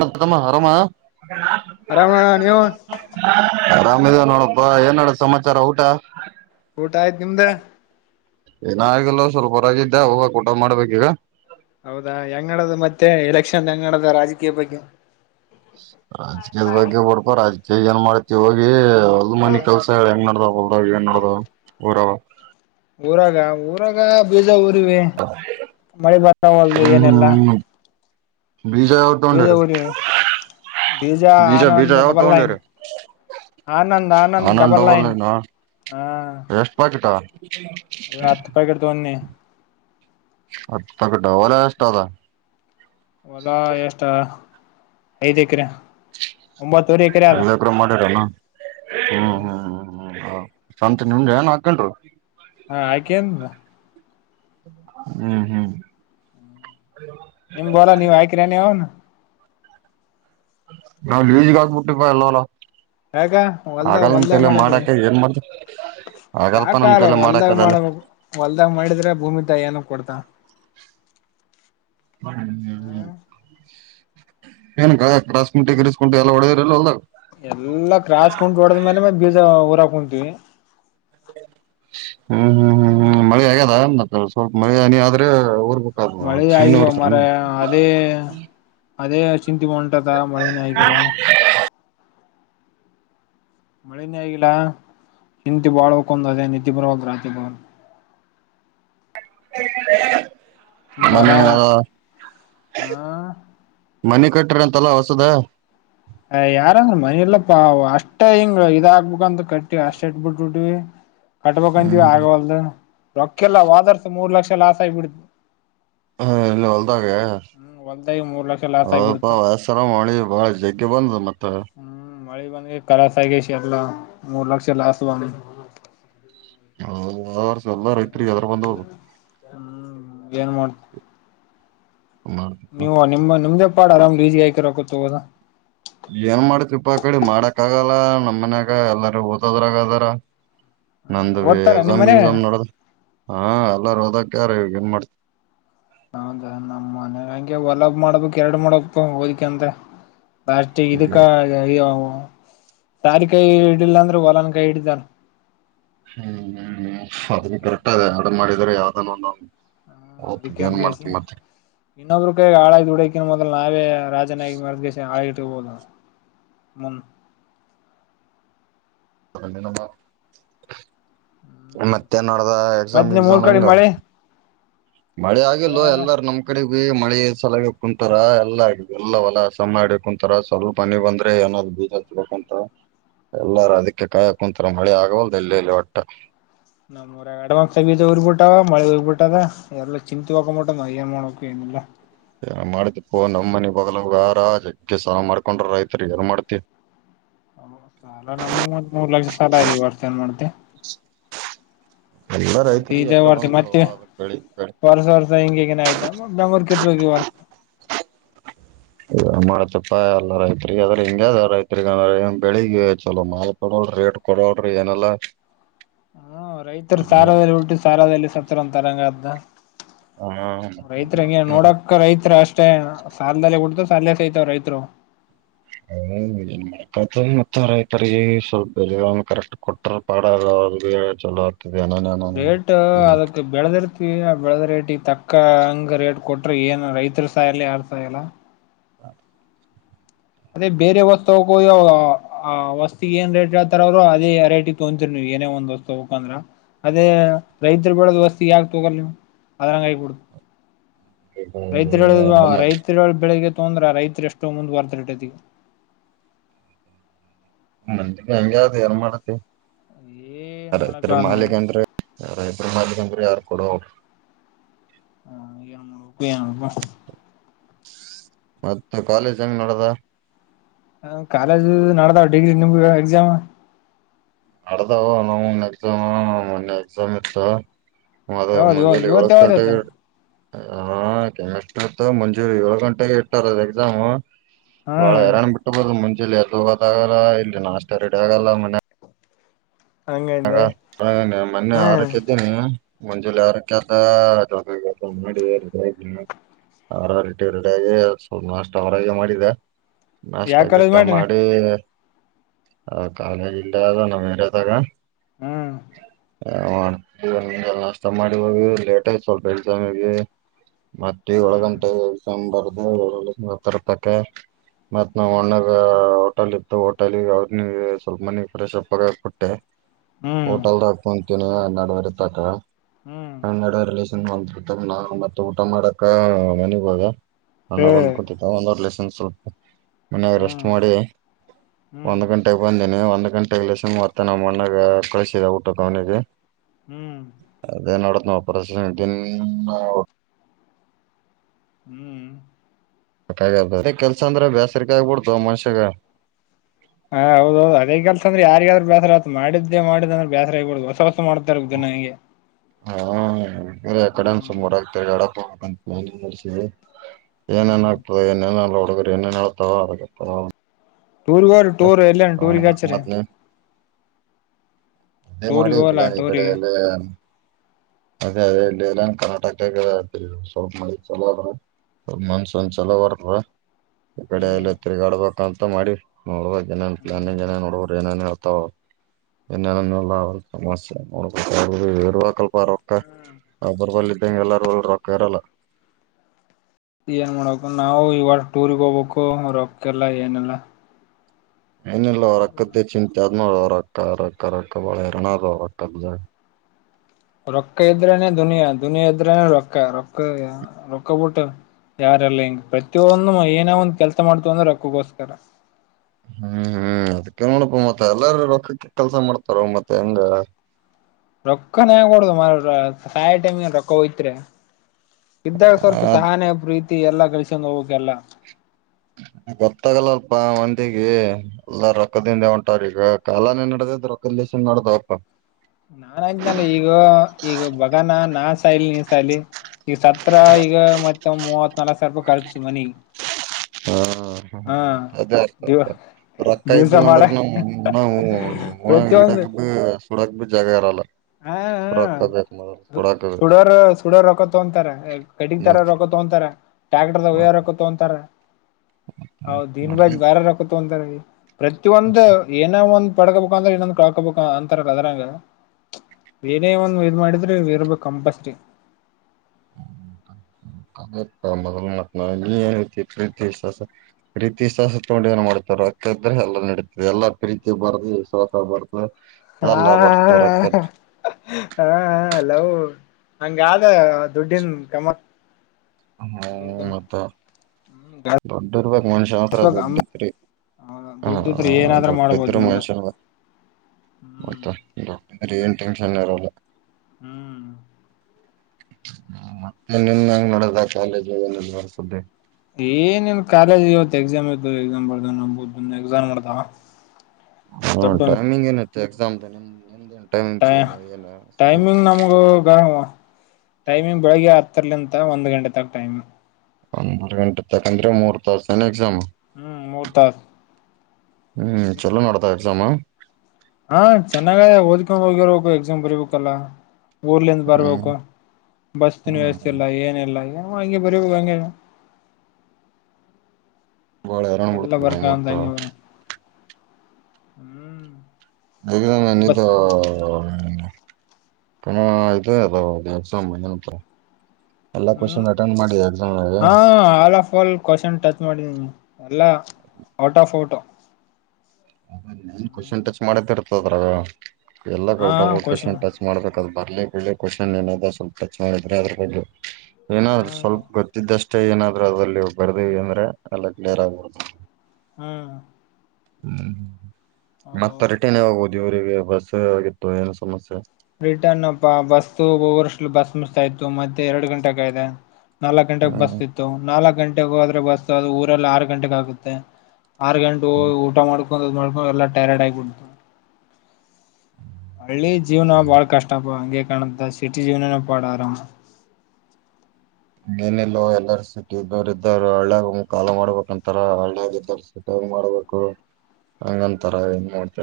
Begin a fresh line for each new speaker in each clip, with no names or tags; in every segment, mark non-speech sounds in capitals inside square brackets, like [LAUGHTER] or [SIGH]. ನ ತಮ್ಮ ಹರಾಮ
ಆರಾಮಣ್ಣ ನೀವು
[UNINTELLIGIBLE] ಆರಾಮದ ನೋಡಪ್ಪಾ ಏನ್ಡ ಸಮಾಚಾರ ಊಟ
ಊಟ ಆಯ್ತು ನಿಮ್ದ
ಏನ ಆಲ್ಲ ಸ್ವಲ್ಪ ಹೊರಗಿದ್ದ ಹೋಗವಾಗ ಊಟ ಮಾಡ್ಬೇಕ ಈಗ
ಹೌದಾ ಹೆಂಗಡ್ದ ಮತ್ತೆ ಎಲೆಕ್ಷನ್ ಹೆಂಗಡದ ರಾಜಕೀಯ ಬಗ್ಗೆ
ರಾಜಕೀಯದ ಬಗ್ಗೆ ಬಡ್ಕೋ ರಾಜಕೀಯ ಏನ್ ಮಾಡ್ತಿ ಹೋಗಿ ಅಲ್ ಮನಿ ಕೆಲ್ಸ ಹೇಳ ಹೆಂಗ್ ನಡ್ದ ಏನ್ ನೋಡ್ದಾವ ಊರವ
ಊರಾಗ ಊರಾಗ ಬೀಜ ಊರಿಿವ ಮಳೆ ಬರವಲ್ದು
ಹ್ಮ್
ಏನೆಲ್ಲಾ
ಹ್ಮ್ ಬೀಜ ಯಾವ್
ಬೀಜ
ತಗೊಂಡ್ರೀ
ಊರಿವಿ
ಬೀಜ ಬೀಜ
ಆನಂದ್
ಯಾವ
ಡಬಲ್ ನೈನ್
ತಗೊಂಡ್ರೀ
ಆನಂದ್ ಆನಂದ್
ಅನ
ಡಬಲ್ ನೈನ್
ಡಬಲ್ನು ಎಷ್ಟು ಬಾಕೆಟ
ಅ ಹತ್ತು ಪಾಯಕಟ್ಟಡ್ ತಿ
ಅ ಕಡ ಲ ಇಷ್ಟ ಅದ
ಹೊಲಾ ಎಷ್ಟ ಐದೇಕ್ರ
ಎಲ್ಲ ಪ್ರಮೊಟರ ಹ್ಮ್ ಹ್ಮ್ ಹ್ಮ ಹ್ಮ ಹ ಸತ್ ನಿಮ್ದ ಏನ್ ಹಾಕೊಂಡರು
ಹಾ ಆಯ್ಕೆನ್
ಹ್ಮ್ ಹ್ಮ್
ನಿಮ ಬೋರ ನೀವ್ ಹಾಕಿರನೆ ಅವನು
ನಾ ಲಜ ಕಾತ್ ಮುಟ್ಟಿಪ ಎಲ್ಲಲ್ಲ
ಹಗ ಹೊಲ್ದ ಹೊಲ್ದ ಮಾಡ ಬಿಡ
ಮಾಡಕ ಏನ್ ಮಾಡ್ತಿ ಆಗಲ್ಪ ನಮ್
ಯಾಕಾಲ
ಕೈಲೆ ಮಾಡಕ್
ಹೊಲ್ದಾಗ್
ಅದಲ್ಲ
ಮಾಡಬೇಕ ಹೊಲ್ದಾಗ್ ಮಾಡಿದ್ರೆ ಭೂಮ ತ ಏನಕ್ ಕೊಡ್ತಾ
ಹ ಹ ಹ್ಮ
ಹ
ಏನ್ ಕ ಕ್ರಸ್ ಕುಂಟಿ ಕಿಸಸ್ಕಂಟು ಎಲ್ಲ ಹೊಡದ್ರಲ್ ಅಲ್ದ
ಎಲ್ಲಾ ಕ್ರಾಸ್ಕೊಂಡು ಓಡದ ಮೇಲೆ ಮ ಬೀಜ ಊರಾಕ ಕುಂತೀವಿ
ಹ್ಮ್ ಹ್ಮ್ ಹ್ಮ್ ಹ್ಮ್ ಮಳೆ ಆಗ್ಯದ ಸ್ವಲ್ಪ ಮಳೆ ಹನಿ ಆದ್ರೆ ಊರ್
ಮಳೆ ಆಗಿಲ್ಲ ಮಾರಯ ಅದೇ ಅದೇ ಚಿಂತಿ ಉಂಟದ ಮಳೆನ ಆಯಗಲ್ಲ ಮಳೆನೇ ಆಗಿಲ್ಲ ಹಂತಿ ಬಾಳ್ಕಂದ್ ಅದೇ ನತಿೆ ಬರುವದ ರಾತ್ ಸುಮ್ನ
ಮನ
ಆರಾಮ
[UNINTELLIGIBLE]
ಹ
ಮನೆ ಕಟ್ಟ್ರ ಅಂತಲ್ಲ ಹೊಸದ
ಯಾರಂದ್ರ ಮನಲ್ಲ ಪಾ ಅಷ್ಟ ಹಿಂಗ ಇದಾಗಕ್ಬೇಕಕ್ಂತ ಕಟ್ಟಿವ ಅಷ್ಟ ಇಟ್ಬಿಟ್ಬಿಡ್ವಿ ಕಟ್ಬೇಕಕ್ಂತೀವಿ ಆಗವಲ್ದ ರೊಕ್ಕಲ್ಲ ಹದರ್ಸ ಮೂರ್ ಲಕ್ಷ ಲಾಸ್ ಆಗಿಬಿಡ್ತ
ಹ ಇಲ್ಲಿ ಹೊಲ್ದಾಗ
ಹೊಲ್ದಾಗಿ ಮೂರ್ ಲಕ್ಷ ಲಾಸ್
ಅವಲ್ಪಾ
ಆಗ್ಬಿಡ್ತು
ವಯಸ್ಸರ ಮಾಡಿ ಬಾಳ ಜ ಕೆವನ್ ಜಮ್ಮತ
್ಮ ಮಳಿ ಬಂದ ಕಲ ಸಗ ಎಲ್ಲ ಮೂರ್ ಲಕ್ಷ ಲಾಸ್ ಬಿ
ಹೌ
ಹ್ಮ್ ಏನ್ ಮಾಡೋ ನೀವು ನಿಮ್ಮ ನಿಮ್ದೇ ಪಾಡ ಆರಾಮ್ ರೀಿ ಆಯಕರಕೊತ ಹೋದಾ
ಏನ್ ಮಾಡತಿಪ್ಪಾ ಅ ಕಳಿ ಮಾಡಕ ಆಗಲ್ಲ ನಮ್ ಮನ್ಯಾಗ ಎಲ್ಲಾರ ಓದತದ್ರಾಗ ಅದಾರ
ಹ್ಮ್
ನಂದ ಬಿ
ಓದ್ತಾರ ನಿಮ್
ಎಕ್ಸಾಮ್
ಮನೆ
ಬಿಕ್ಸಾಮ್ ನಡ್ದ ಹ ಎಲ್ಲ ಹಓದಕ ಯಾರ ಇವ ಏನ್ ಮಾಡ್ತ
ಹೌದಾ ನಮ್ಮ್ ಮನೆ ಹಂಗೆ ಹೊಲಬ್ ಮಾಡಬೇಕಕ್ ಎರಡು ಮಾಡಪ್ಪ ಹೋದಿಕ ಅಂದ್ರ ಬ ಇದುಕ್ಕಾ ಇದು ಆಗ ಸಾರಿ ಕಾಯ ಹಡಿಿಲ್ಲಾ ಅಂದ್ರೆ ಹೊಲನ್ ಕೈ ಹಿಡಿದಾನ
ಹ್ಮ್್ಮ ಅದು ಕರೆಕ್ಟ್ ಅದದೆ ಆಡ ಮಾಡಿದ್ರ ಯಾವ್ದನ ಒಂದು ಓದ ಏನ್ ಮಾಡ್ತೀನ ಮತ್ರಿ
ಇನ್ನೊಬ್ಬರು ಕ ಹಳಾಯ್ದ್ ಹಡಕ ಮೊದಲ್ ನಾವೇ ರಾಜನಾಗಿ ಮ ಹಾಳ ದ ಮುಂದ
ಮತ್ತೆ ನಡದ ಎಗ್ಜಾಮ
ಮತ್ ನಿಮ್ ಊರ್
ವಿಗಜಾಮ
ಕಡೆ
ಹೆಂಗ
ಮಳೆ
ಮಳೆ ಆಗಲ್ ಎಲ್ಲಾರ ನಮ್ ಕಡೆ ಮಳಿ ಸಲಗ ಕುಂಂತರ ಎಲ್ಲ ಎಲ್ಲ ಹೊಲಸ ಮಾಡಿ ಕುಂತರ ಸ್ವಲ್ಪನಿ ಬಂದ್ರೆ ಏನ ಬೀಜ ಹತ್ುಂತರ ಎಲ್ಲಾರ ಅದಕ್ಕೆ ಕಾಯಕುಂತರ ಮಳೆ ಆಗವಲ್ ಎಲ್ಲೆಲ್ಲಿ ಹೊಟ್ಟೆ
ನಮ್ೂರ ಅಡವಾನ್ರ್ಬಿವ ಮಳೆ ಉರ್ಬಿಟ್ಟದ ಎಲ್ಲ ಚಿಂತತ್ ಹೋಗಕೋಂಬಿದ ನ ಏ ಮಾಡೋಕ ಲ್ಲ
ಏನ್ ಮಾಡತತಿಪ್ಪ ನಮ್ಮ್ ಮನಿ ಬಾಗಲ ಯಾರ ಜಗ್ಗೆ ಸನ ಮಾಡ್ಕೊಂಡ್ರ ರೈತ್ರಿ ಏನ್ ಮಾಡ್ತಿ
ಹ ಸಾಲ ನಮ್ಮ ಮೂವತ್ ಮೂರ್ ಲಕ್ಷ ಸಾಲ ಆಯೀ ವರ್ತ ನ್ ಮಾಡತೆ
ಎಲ್ಲ
ಮತ್ತೆ
ರೈತರಿ ಎದ್ರ
ಇದೇವರ್ತಿ
ಬಂದದ
ಮತ್ತೆ
ಅದಕ್ ಬೆಳಿ ಬೆಳಿ
ವರ್ಸ ವರ್ಸ ಹಿಂಗಗೆ ಹಗನ ಆಯ್ತಾ ಮ ಬೆಂಗರ್ ಕತ್ಿ ವರ್ಸ
ಈ ಮಾಡತಪ್ಪ ಎಲ್ಲ ರೈತ್ರಿ ಆದದ್ರೆ ಹಿಂಗಾದ ರೈತ್ರಿರಿಗೆ ಬೆಳಿಗ್ಗೆ ಚಲೋ ಮಾಪಡ ರೇಟ್ ಕೊಡೋಡ್ರಿ ಏನಲ್ಲಾ
ಹ್ಮ ರೈತರು ಸಾರದಲ್ಲಿ ಹಟ್ಟು ಸಾರದಲ್ಲಿ ಸತ್ರ ಅಂತರಂಗದ್ದ ರೈತರ ಹಂಗೆ ನೋಡಕ ರೈತ್ರ ಅಷ್ಟೇ ಸಾಲದದಲ್ಲಿ ಹಡ್ತ ಸಲ್ಲ ಸಹಿತ ರೈತರು
ಹಕತ್ ಮತ್ತ ರೈತರಿಗೆ ಸ್ವಲ್ಪ ಬೆ ಕರೆಕ್ಟ್ ಕೊಟ್ರ ಪಾಡ ಬ ಚಲ
ರೇಟ್ ಅದಕ್ ಬೆಳೆದಿರ್ತ ಬೆಳೆದ ರೇಟ್ ಈ ತಕ್ಕ ಹಂಗ ರೇಟ್ ಕೊಟ್ರ ಏನ್ ರೈತರ ಸಾಯಲ್ಲ ಯಾರ ಸಾಯಲ್ಲ
ಹ
ಅದೇ ಬೇರೆ ವಸ್ತು ಹಕಯ್ಯ ವಸ್ತತಿಗೆ ಏನ್ ರೇಟ್ ಹತಾರ ಅವರು ಅದೇ ರೇಟಿಗೆ ತೊಂತರರಿ ನೀ ಏನೇ ಒಂದ್ ವಸ್ತ ಹಖಂದ್ರ ಅದೇ ರೈತರು ಬಡೋದ ವಸ್ತು ಯಾಕ ತಗೋಲ್ ನೀವು್ ಅದರಂಗಾಯ ಕೊೂಡತ ರೈತರ ರೈತ ಬೆಳಗ್ ತೊಂದ್ರ ರೈತ ಎಷ್ಟು ಮುಂದುವರ್ದಟೈತಿ
ಮಂಟ ಹೆಂಗಗೆ ಯಾವ ಏರ್ ಮಾಡಡತ್ತ
ಏನ್
ರೈತರು
ಮಾಡಕ್ಕಾಗಲ್ಲ
ಮಾಲಿಕ ಅಂದ್ರೆ ರೈತರು ಮಾಲಿಕ ಅಂದ್ರ ಯಾರ್ು ಕೊಡರು
ಹಾ ಯ ಯ
ಮತ್ತ ಕಾಲೇಜ್ ಹೆಂಗ ನೋಡದ
ಹ ಕಾಲೇಜ್ ನಡ್ದಾವ ಡಿಗ್ರಿ ನಿಮ್ ಎಕ್ಸಾಮ್
ಮಾಡದಾವ ನ ಎಕ್ಸಾಮ ಮೊನ್ನೆ ಎಕ್ಸಾಮ್ ಇತ್ತು ಮದ
ಯಾವ್ದ್ ಇವ
ಮುಂಜಳೆ ಏಳ
ಇವತ್ ಯಾವ್ದೈತ
ಗಂಟೆಗೆ. ಹಾ ಕೆಮಿಸ್ರತ್ತು ಮುಂಜೂರು ಏಳು ಗಂಟೆಗೆ ಇರ್ತಾರ ಅದ ಎಕ್ಸಾಮ್. ಭಾಳ
ಹ್ಮ್
ಹಾರನ್ ಬಿಟ್ಟ ಬರ ಮುಂ ಇಲ್ಲಿ ಎಲ್ಲ ಗೊತ್ತಾಗಲ್ಲ ಇಲ್ಲಿ ನಾಷ್ಟ ರೆಡಿ ಆಗಲ್ಲ ಮನೆ.
ಹಂಗೈತೆ
ಆ ಮೊನ್ನೆ
ಹ್ಮ್
ಆರಕ್ಕೆ ಇದ್ದೀನಿ. ಮಂಜುಲಿ ಯಾರ ಕಸ ಮಾಡಿಾರ ಹ [UNINTELLIGIBLE] ಅವರಟರಡಾಗಿ ಸು ನ ಅಷ್ಟ ಅವರಾಗ ಮಾಡಿದೆ. ನಾಷ್ಟ
ಯಾವ ಕಾಲೇಜ್
ಗಷ್ಟ
ಮಾಡ್ರಿ
ಮಾಡಿ. ಹ ಕಾಲೇಜ್ ಇಿಂದ ಅದ ನಾವ್ೇರದಾಗ.
ಹ್ಮ್
ಮಾಡ್ ನಿಮಗೆ ನಷ್ಟ ಮಾಡಿ ಹೋಗಿ ಲೇಟ್ ಆಯ್ತು ಸ್ವಲ್ಪ ಎಕ್ಸಾಮಿಗೆ. ಮತ್ತೆ ಏಳ
ಹ್ಮ್
ಗಂಟೆಗೆಂಬಾರದು ಏಂಬತ್ತರತಕ್ಕ. ಮತ್ ನಾವ್ ಒಣ್ಣಾಗ ಹೋಟೆಲ್ ಇತ್ತು ಹೋಟೆಲ್ ಅವ್ರ ಸ್ವಲ್ಪ ಮನಿ ಫ್ರೆಶ್ ಅಪ್ ಕೊಟ್ಟೆ.
ಹ್ಮ್
ಹೋಟೆಲ್ದ ಹಾಕೊಂತೀನಿ ಹನ್ನೆಡವರೆ ತಕ
ಹ್ಮ್
ಹನ್ನೆಡವರಿಲ್ಲಿ. ತ ನಾ ಮತ್ತೆ ಊಟ ಮಾಡಕ ಮನಿ ಹದ ಅಣ್ಣ ಬಂದ್
ಹ್ಮ್
ಕುತತ್ತ ಒಂದ ಸ್ವಲ್ಪ ಮನ್ಾಗ ರೆಸ್ಟ್
ಹ್ಮ್
ಮಾಡಿ
ಹ್ಮ್
ಒಂದ್ ಗಂಟೆಗೆ ಬಂದೀನಿ ಒ ಒಂದು ಗಂಟೆ ಮತ್ತೆ ನಾವ್ಣ್ಣಾಗ ಕಳಿಸಿದ ಊಟದ ಅವನಿಗೆ.
ಹ್ಮ್
ಅದೇ ನೋಡತನ ಪ್ರರಶ ದಿನ.
ಹ್ಮ್
ಕೆಲ್ಸ ಅಂದ್ರೆ ಬೇಸರಿಕ ಆಗ್ಬಿಡ್ತು ಮನುಷ್ಯಾಗ.
ಹಾ ಹೌದೌದು ಅದೇ ಕೆಲಸ ಅ್ರ ಯಗಾದ್ರ ಬಸರ ಆತ ಮಾಡಿದ್ದೆ ಮಾಡಿದ ಅಂದ್ರೆ ಬೇಸರ ಆಗ್ಬಡುದು ಹೊಸ ಹೊ ಮಾಡ್ತಾರೆದು ಜನ ನಗೆ.
ಹಾ ಎಡೆ ಸುಮರ ತಿರುಗಾಡಕ ಹೋಗಬೇಕಂತ ಮಾಡ್ತೀನಿ ಏನೇನ್
ಹ್ಮ್
ಆಗ್ತದೆ ಏನೇನಲ್ಲ ಹುಡುಗ್ರರು ಏೇನ್ ಹೇತವ ಅದರ್ತವ.
ಟೂರ್ಗೋ ಟೂರ್ ಎಲ್ಲ ಟೂರ್ ಹಚರಿ.
ಅೇ ಮಾಡಿ
ಟೂರಿಗೆ
ಇಲ್ಲ
ಹೋಗಲ್ಲ
ಈ
ಟೂರಿಗೆ
ಕಡೆಲ್ಲ ಅದೇ ಅೇ ಇಲ್ಲ ಎಲ್ಲ. ಕರ್ನಾಟಕ ಸ್ವಲ್ಪ ಮಿ ಚಲೋದ್ರ ಸ್ವಲ್ಪ ಮನ್ಸ ಒಂದ ಚಲೋರ್. ಈ ಕಡೆ
ಹ್ಮ್
ಎಲ್ಲ ತಿರ್ಗಾಡ್ಬೇಕಂತ ಮಾಡಿ ನೋಡ ಜನನ್
ಹ್ಮ್
ಜನ ನೋಡಬ ಏನ. ಏ ಅವ ಸಮಸ್ಯೆ ನೋಡ್ ಬೇಕು. ಯುರಕಲ್ ರೊಕ್ಕ ಅಬರ್ ಬಲ್ಲ ಇದಿದ್ದಂ ಎಲ್ಲಾರ ಒಲ್ ರೊಕ್ಕ ಇರಲ್ಲ.
ಏನ್ ಮಾಡಬೇಕು ನಾವು ಇವಾಗ ಟೂರ್ಗ್ ಹೋಗ್ಬೇಕು ರೊಕ್ಕೆಲ್ಲ ಏನೆಲ್ಲಾ.
ಏನ ಇಿಲ್ಲ ಅವ್ರ ಅಕ್ಕದ ಚಿಂತೆ ಆದ್ ನೋಡ ಅವ್ರ ರೊಕ್ಕ ರೊಕ್ಕ ರೊಕ್ಕ ಬಾಳ ಎರಡಾರ ಅವ್ರ ಅಕ್ಕದದಾಗ.
ರೊಕ್ಕ ಇದ್ರೆ ದದುನಿಯಾ ದುನಿಯ ಇದ್ರ ರೊಕ್ಕ ರೊಕ್ಕ ರೊಕ್ಕ ಬುಟ್ಟ. ಯಾರೆಲ್ಲ ಹಿಂಗ ಪ್ರತಿಯೊಂದು ಏನ ಒಂದ್ ಕೆಲ್ಸ ಮಾಡ್ತವ ಅಂದ್ರೆ ರೊಕ್ಕಕ್ಕೋಸ್ಕರ.
ಹ್ಮ್ ಹ್ಮ್ ಅದ್ಕ್ಕೆ ನೋಡಪ ಮತ್ತ ಎಲ್ಲಾರ ರೊಕ್ಕಕ್ಕೆ ಕೆಲ್ಸ ಮಾಡ್ತಾರ ಮತ್ತೆ ಹೆಂಗ.
ರೊಕ್ಕನಯ ಹೊಡುದು ಮ ಸಾಯಿ ಟೈಮ ರೊಕ್ಕ ಹೋಯ್ತ್ ರಾ. ಇದ್ದಾಗ ಸ್ವಲ್ಪ ಸಹನ ಪ್ರೀತಿ ಎಲ್ಲ ಗಳಿಸಿಕೊಂಡ ಹೋಗಕ್ಕೆಲ್ಲ.
ಗೊತ್ತಾಗಲ್ಲಲ್ಪಾ ಮಂದಿಗೆ ಎಲ್ಲ ರೊಕ್ಕದಿಂದ ಹೊಂಟಾರ್ರ ಈಗ ಕಾಲಾನೇನ್ ನಡದ ರೊಕ್ಕದಿಂದ. ನೋಡಪ್ಪ ಯಪ್ಪಾ
ನಾನ್ ಆಯ್ತನಲ್ಲ ಈಗ ಈಗ ಬಗಾನ ನಾ ಸಾಯಲಿ ನೀನ್ ಸಾಯಲಿ ಈಗ ಸತ್ರ ಈಗ ಮತ್ತೆ ಮೂವತ್ ನಾಲ್ಕ ಸಾವಿರ ರೂಪಾಯಿ ಖರ್ಚು ಮನಗ್
ಹಾ ಹ ಮತ್ತೆ ಅದೇ ಆರ್ಥ
ದಿವ
ಆತ ರೊಕ್ಕ
ದಿವ್ಸ
ಇದ್ದಿಲ್ಲ
ಮಾಡ
ಅಂದ್ರೆ ನಮ್ಮ್
ಪ್ರತಿಯೊಂದು
ಹಿಡಕ್ ಭ ಸುಡಕ್ ಬಿ ಜಾಗ ಇರಲ್ಲ
ಹಾ
ರೊಕ್ಕ ಬೇಕು ಮ
ಸುಡೋರ್ ಸುಡೋರ್ ರೊಕ್ಕ ತೊಂತಾರೆ ಕಡಿಂಗ ತರ
ಮತ್
ರೊಕ ತೊಂತಾರೆ ಟ್ಯಾಕ್ಟರ್ ವಯರ್ ರೊಕ್ಕ ತೊಂತಾರೆ. ಹೌ ದೀಿನ
ಮತ್
ಬಾಜ ಗಾರ ರಕ್ಕೋ ತೋಂತಾರೆ. ಪ್ರತಿಿಯೊಂದ್ ಏನೋ ಒಂದ್ ಪಡ್ಕಬೇಕ ಅಂದ್ರೆ ಇನೊಂದ ಕಾಕೊಬೇಕ ಅಂತಾರಲ್ಲ ಅದ್ರಂಗ. ಬೇರೆೇ ಒಂದು ಇದ್ ಮಾಡಿದ್ರೆ ಇರಬೇಕ ಕಂಪಲ್ಸ್ರರಿ.
ಹ್ಮ ಆಯ್ತಾ ಮೊದ್ ಮತ್ನಾ ನೀ ಏನ್ಐತಿ ಪ್ರೀತಿಶ್ವಾಸ ಪ್ರೀತಿ ವಿಶ್ವಾಸ ತಗೊಂಡು ಏನ ಮಾಡತ. ಆಗ್ತಾ ಇದ್ರೆ ಎಲ್ಲ ನಡೀತದೆ ಎಲ್ಲ ಪ್ರೀತಿ ಬರ್ದು ಶ್ವಾಸ ಬರ್ದೆ.
ಹಾ ಹಾಲೋ ಹಂಗ ದುಡ್ಡನ್ ಕಮ್ಮತ್.
ಹೂ ಮತ್ತೆ ದೊಡ್ಡ ನಡ್ಬೇಕಕ್ ಮನುಷ್ಯನತ್ರ ದೊಡ್ಡ ಇದ್ರಿ ಹ
ದುಡ್ಡ ಇದ್ರೆ ಏನಾದ್ರ
ದೊಡ್ಡ
ಮಾಡ್ಬೋದು
ಇದ್ರ
ಜೀವನದಾಗ
ಮನುಷ್ಯನ
ಹ್ಮ್
ಮತ್ತ ಏನ್ ಟೆನ್ಷನ್ ಇರಲ್ಲ
ಹೂ ಹೂ
ಮ ಮೊನ್ನನ್ನಂಗ್ ನೋಡದ ಕಾಲೇಜ್ ಬರ್ಸ್ದೆ
ಏನ್ ನಿನ್ ಕಾಲೇಜ್ ಇವತ್ತು ಎಕ್ಸಾಮ್ ಇ ಎಕ್ಸಾಮ್ ಬರ್ದ ನ ಬಂದ ಎಕ್ಸಾಮ್ ಮಾಡ್ದಾವ
ಹಾ ಟೈಮಿಂಗ್ ಏನಿತ್ತು ಎಕ್ಸಾಮ್್ದ ನಿಮ್ದ ನಿ ಟೈಮ್
ಟೈ
ಏನು
ಟೈಮಿಂಗ್ ನಮಗ ಟೈಮಿಂಗ್ ಬೆಳಿಗ್ಗೆ ಹತ್ತರಲಿಂತ ಒಂದು ಗಂಟೆ ತಕ್ ಟೈಮ್ಂಗ್
ಒಂದ್ ಮೂರು ಗಂಟೆ ತಕಂದ್ರೆ ಮೂರ್ ತಾಸು
ಹ್ಮ್ ಮೂರ್ ತಾಸ
ಹೂ ಚಲ್ಲೋ ನೆಡೆದ ಎಕ್ಸಾಮಾ
ಹಾ ಚೆನ್ನಾಗ ಓದ್ಕೊಂಡ್ ಹೋಗಿರ್ಬೇಕು ಎಕ್ಸಾಮ್ ಬರಿಬೇಕಲ್ಲಾ ಊರ್ಲಿಂದ
ಹ್ಮ್
ಬರ್ಬೇಕು ಬಸ್ಿನ ವ್ಯವಸ್ಥೆ
ಹ್ಮ್
ಇಲ್ಲ ಏನಿಲ್ಲ ಹೂ ಬರೀಬೇಕು ಹಾಂಗ್ ಹಾಂಗೆ
ಬಾಳ ಹೈರಾಣ
ಎಲ್ಲ
ಬಿಡ್ತದ
ಬರ್ಕನ್
ಮತ್ತ
ತಂಗಿ ಬರ ಹೂ
ಎದಮ ಎನಿತ ಪುನಃ ಇದೇ ಏನೋಪ್ಪ ಎಕ್ಸಾಮ್ ಎಲ್ಲ
ಹ್ಮ್
ಕ್ವನ್ ಅಟೆಂಡ ಮಾಡ
ಹಾ ಆಲ್ ಆಫ್ ಆಲ್ ಕ್ವನ್ ಟಚ್ ಮಾಡಿದೀನಿ ಎಲ್ಲ ಔಟ ಆಫ್ ಔಟೋ
ನ್ ಕ್ವನ್ ಟಚ್ ಮಾಡದ ಇರ್ತದ್ರಾಗ ಎಲ್ಲ
ಹಾ
ಕತ ಕ್ವನ್
ಕ್ವಶನ್
ಟಚ್ ಮಾಡ್ಬೇಕಲ್ ಬರ್ಲಿ ಬಿಡ್ಲಿ ಕ್ವನ್ ಏನ ಸ್ವಲ್ಪ ಟಚ್ ಮಾಡಿದ್ರೆ ಅದ್ರ ಬಗ್ಗೆ ಏನಾದ್ರ್
ಹ್ಮ್
ಸ್ವಲ್ಪ ಗೊತ್ತಿದ್ದಷ್ಟು ಅಷ್ಟೇ ಏನಾದ್ರು ಅದ್ರಲ್ಲಿ ಬರ್ದೇವಿ ಅಂದ್ರೆ ಎಲ್ಲ ಕ್ಲಿಯೇರ್ ಆಗ್ಬಾರದು
ಹಾ
ಹೂ ಮತ್ತ ರಿಟನ್ ಆೋಗುವುದು ಇವರಿಗೆ ಬಸ್ ಆಗಿತ್ತು ಏನ್ ಸಮಸ್ಯೆ
ಬ್ರಿಟನ್ ಅಪ್ಪ ಬಸ್ ಹ ವರ್ಷ ಬಸ್ ಮುಿಸತಾ ಇತ್ತು ಮತ್ತೆ ಎರಡು ಗಂಟೆಗ ಇದೆ ನಾಲ್ಕಕ್ ಗಂಟೆಗೆಗ್ ಬಸ್
ಹ್ಮ್
ಇತ್ತು ನಾಲ್ಕಕ್ ಗಂಟೆ ಂ ಹೋದ್ರೆ ಬಸ್ ಅದು ಊರಲ್ಲಿ ಆರು ಗಂಟೆೆಗೆ ಆಗುತ್ತೆ ಆರು ಗಂಟೆಗೆ ಹ ಊ ಮಾಡ್ ಮಾಡಕೊಂಡ ಎಲ್ಲ ಟೈರೈಡ್ ಆಗಿಬಡ್ತು ಹಳ್ಳ ಜೀವನ ಬಾಳ ಕಷ್ಟಪ್ಪ ಹಂಗಗೆ ಕಾಣ್ದ ಸಿಟಿ ಜೀವನನ ಬಾಳ ಆರಾಮ
ನೀಏನಿಲ್ಲೋ ಎಲ್ಲಾರ ಸಿತಿ ಇದವರು ಇದ್ದಾರರು ಹಳ್ಳ್ಯ ಕಾಲ ಮಾಡ್ಬೇಕಂತಾರ ಹಳ್ಳಿಯಾಗ ಮಾಡ್ಬೇಕು ಹಂಗಂತರ ಏನ್ ನೋಡ್ತ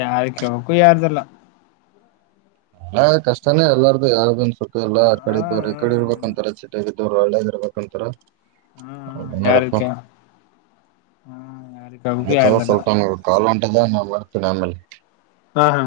ಯಾರಕ್ಕೆ ಕೇಳೋಕ್ಕೂ ಯಾರದಲ್ಲ
ಅಲ್ಲ ಕಷ್ಟನೇ ಎಲ್ಲಾರ್ದು ಯಾರುನ್ ಸುತ್ತ ಎಲ್ಲ
ಹ
ಕಡೆ ಇದರು ಈ ಕಡೆ ಇರ್ಬೇಕ ಅಂತಾರೆ ಚ ದೂರ್ ಒಳ್ಳೆ ಇರ್ಬೇಕಂತರ ಅವ
ಹ್ಮ್
ನೋಡಕು
ಯಾರಕ್ಕೆ ಹ್ಮ ಯಾರಕ್ಕಾಗಬೇಕು
ಅದವಾ
ಯಾರ್ದಲ್ಲ
ಸುಲ್ತಾನ್ ಕಾಲ ಅಂಟದ ನಾು ಮಾಡರ್ತೀನಿ ಆಮೇಲೆ
ಹಾ ಹಾ